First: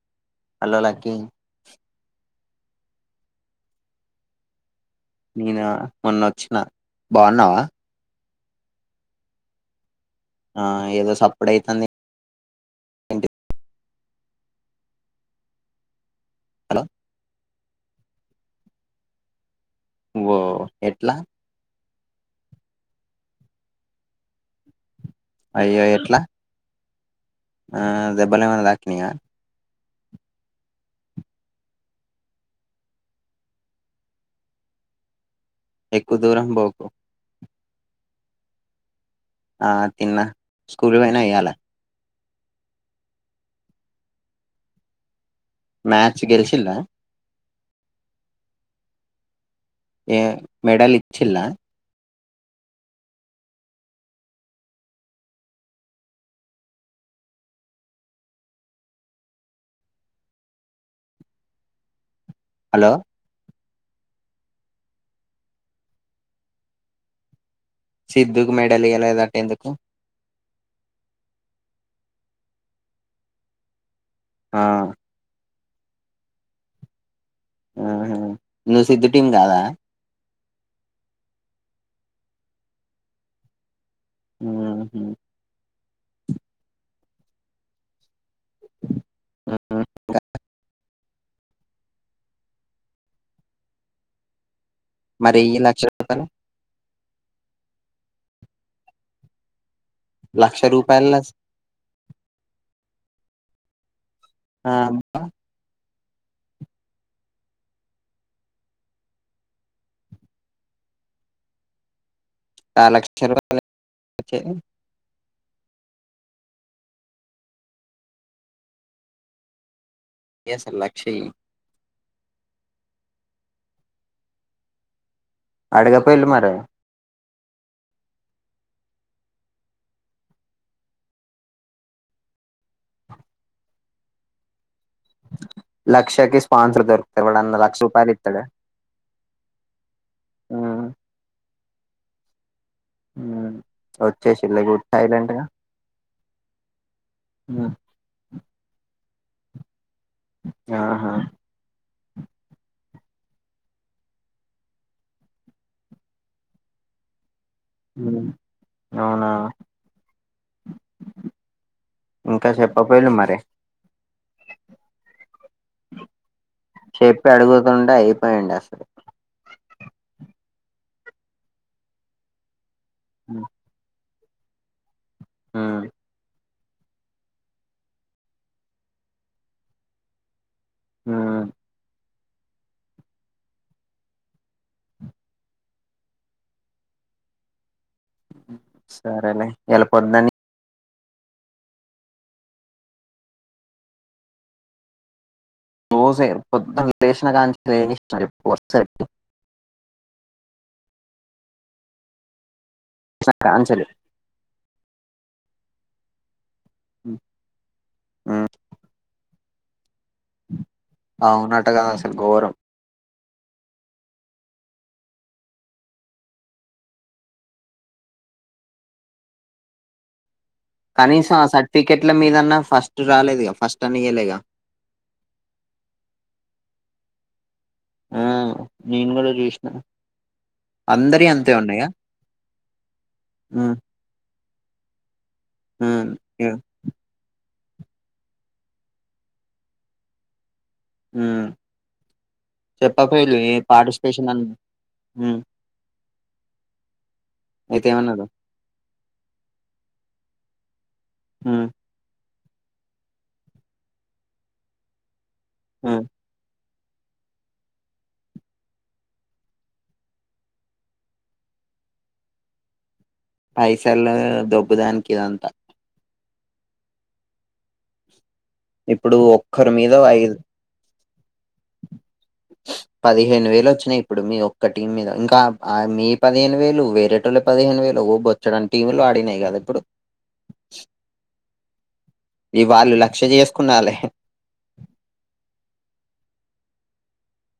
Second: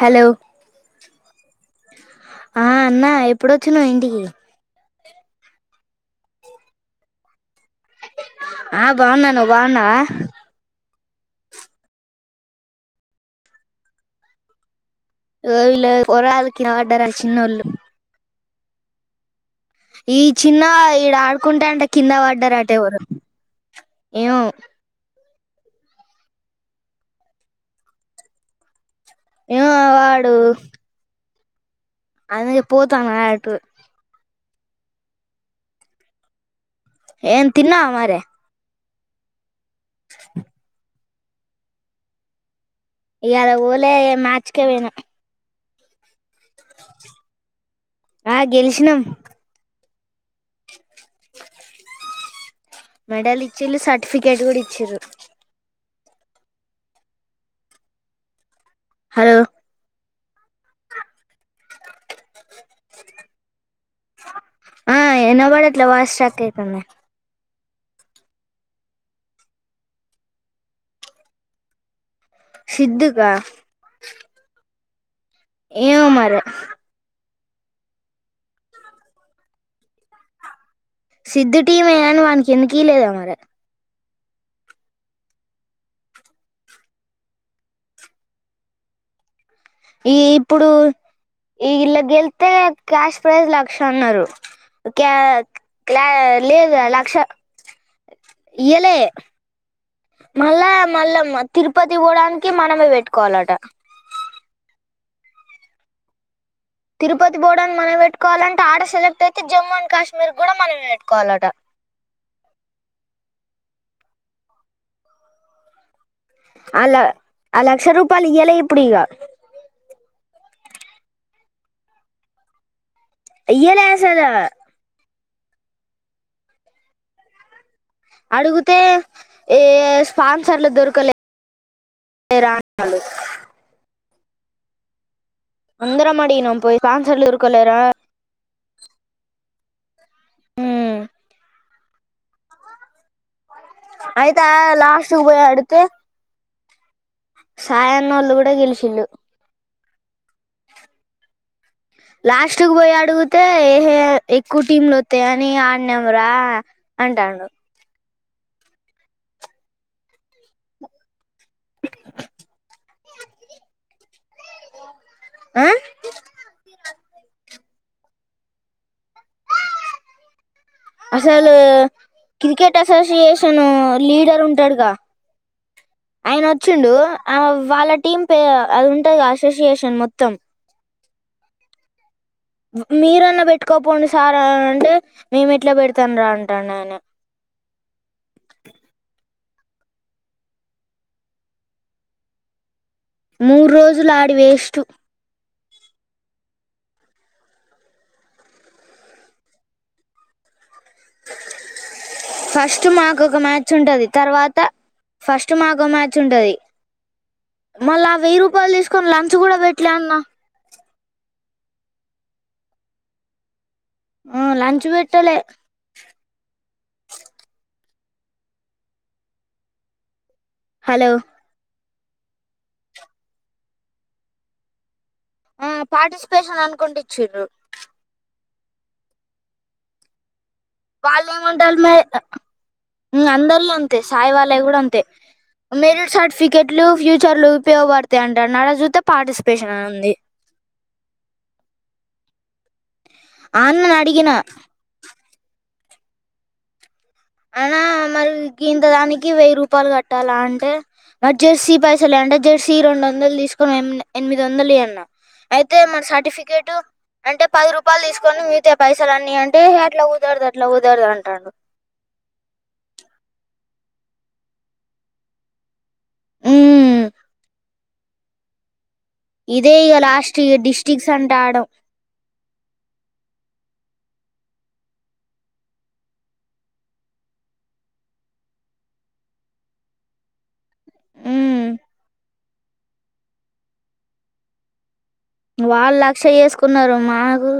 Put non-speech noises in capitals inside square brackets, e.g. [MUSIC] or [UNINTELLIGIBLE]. Hello hello Lucky ఆ అన్నా ఎప్పుడొచ్చినవ్ ఇంటికి నేనా మొన్నోచ్చిన, బావున్నవా? ఆ బావున్న, నువ్వు బావున్నవా? ఆ ఏదో సప్పుడైతాందేన్ ఇగో వీళ్ళు పొరగాళ్ళు కింద హలో బడ్డరన్ చిన్నోళ్ళు ఈ ఓ చిన్న ఈడ ఎట్లా ఆడుకుంటాంటె కింద బడ్డరట్ టెవరో ఏమో అయ్యో ఎట్ల ఆ దెబ్బలే మన్న తాకినయ? ఏమొ వాడు అందుకె పోతం అటు ఎక్కువ దూరం బోకు ఏం తిన్నావ మరి? ఆ తిన్న, స్కూల్ పోయినవా ఇయ్యాల ఇయ్యాల బోలే మ్యాచ్కే బోయిన మ్యాచ్ గెలిచిల్లా ఆ గెలిచినం ఏ మెడల్ ఇచ్చిల్ల మెడల్ ఇచ్చిళ్ళు సర్టిఫికేట్ గూడ ఇచ్చిళ్లు హలో హలో ఆ ఇనబడట్లే వాయిస్ స్ట్రక్ ఐతాంది సిద్దుకు మెడల్ ఇయ్యాలేదట ఎందుకు? సిద్ధుకా ఆ ఏమో మరే ఆహా నువ్వు సిద్దు టీం గాదా సిద్దు టీమే గని వానీకెందుకీయాలేదో మరె. ఉమ్ హ్ ఉహు ఈ ఇంకా ఇప్పుడు ఈ ఇల్ల గెల్తే క్యాష్ ప్రైజ్ లక్షన్నరు. క్యా మరి ఈ లక్ష క్లా రూపాయలు లేదు లక్ష ఇయ్యలే లక్ష మళ్ళా మళ్ళ రూపాయల మ తిరుపతి బోడానికి మనమే బెట్టుకోవాలట. ఆవునా తిరుపతి బోవడానికి మనమే పెట్టుకోవాలంట, ఆడ సెలెక్టయితే జమ్మూ అండ్ కాశ్మీర్ గ్గుడా మనమే బెట్టుకోవాలట. ఆ లక్ష రూపాయలు [UNINTELLIGIBLE] దెచ్చేది ఆల ఆ లక్ష రూపాలు ఇయ్యాలే ఇప్పుడిగ ఎస్ అల్లక్షయ్ ఇయ్యలే అసలు అడగపోయిళ్ళు మరే అడుగుతే ఏ స్పాన్సర్లు దొరకలే. రాణాలు అందరం లక్షకి అడిగినాం పోయి స్పాన్సర్ దొరకుతె స్పాన్సర్లు ఎవ్వడన్న దొరకలేరా లక్ష రూపాయలు ఇత్తడా? ఉమ్ ఆయితా వచ్చేసిళ్ళ గుడ్ లాస్ట్ సైలెంట్ ఉ గా అడితే సాయ అన్నో వాళ్ళ కూడా గెలుసిలు ఆహా లాస్ట్ కు పోయి అడిగితే ఏ ఎక్కువ టీంలు వస్తాయి అని ఆడినాంరా అంటను అవునా ఇంకా చెప్ప పయలు మరి ఆ చెప్పి అడుగుతుండే అయిపోయిడి అసలు అసలు క్రికెట్ అసోసియేషన్ లీడర్ ఉంటాడుగా ఆ ఆయన వచ్చిండు ఆ వాళ్ళ టీం పే అది ఉంటది అసోసియేషన్ మొత్తం ఆ మీరన్నా పెట్టుకోపోండి సార్ా అంటే మేము ఎట్లా పెడతాం రా అంటాం ఆయన వెళ్ళిపోతుందని మూరు రోజులు ఆడి వేస్టు రోస కొద్ద్దం వివేషణ కాంచ రనిస ఫస్ట్ మాకు ఒక మ్యాచ్ కాంచెలు ఉంటది తర్వాత ఫస్ట్ మాకు మ్యాచ్ ఉంటంది మళ్ళ ఆ వెయ్యి రూపాయలు తీసుకొని లంచ్ కూడా పెట్ ఇలాన్నా అవున్నటుగా అసలు ఘోరం ఆ లంచంచ వీటలే హలో కనీసం ఆ సర్టిఫికెట్ల మీదన్నా ఫస్ట్ రాలేదు ఫస్ట్ అని ఇయ్యలేగా ఆ పార్టిసిపేషన్ అనుకుంట ఇచ్చ్రు ఆ నేను కూడా చూసినా వాళ్ళు ఏమండారు మరి అందరిలో హ్మ్. అంతే సాయి వాళ్ళవి కూడా అంతే హ్మ్. మెరిట్ యా సర్టిఫికెట్లు ఫ్యూచర్లు పయోగపడుతా అంటారు నాడ చూస్త పార్టిసిపేషన్ అ ఉంది చెప్పకళ ఆ అన్నని పార్టిసిపేషన్ అడిగిన అ అనా అయితే ఏమన్నారు? మరి ఇంత దానికి వెయ్యి రూపాయలు కట్టాలా అంటే మరి హ్మ్. జెర్సీ పైసలు అంటే జెర్సీ రెండు వందలు తీసుకున్నా ఎనిమిది వందలు అన్న అయితే మన హ్మ్. సర్టిఫికేట్ అంటే పది రూపాయలు తీసుకొని మిగితా పైసలు అన్ని అంటే అట్లా కుదరదు అట్లా కుదరదు అంటాడు పైసల్లో దబ్బు దానికి ఇదంతా మ్మ్. ఇప్పుడు ఒక్కరి ఇదే ఇక మీద ఐదు లాస్ట్ ఇక డిస్ట్రిక్ట్స్ అంటే ఆడం పదిహేను వేలు వచ్చినాయి ఇప్పుడు మీ ఒక్క టీమ్ మీద ఇంకా మీ పదిహేను వేలు వేరేటోళ పదిహేను వేలు బోచ్చడానికి టీలు ఆడినాయి కదా ఇప్పుడు మ్మ్. ఇవాళ్ళు లక్ష్య చేసుకునాలి వాళ్ళు లక్ష చేసుకున్నారు మాకు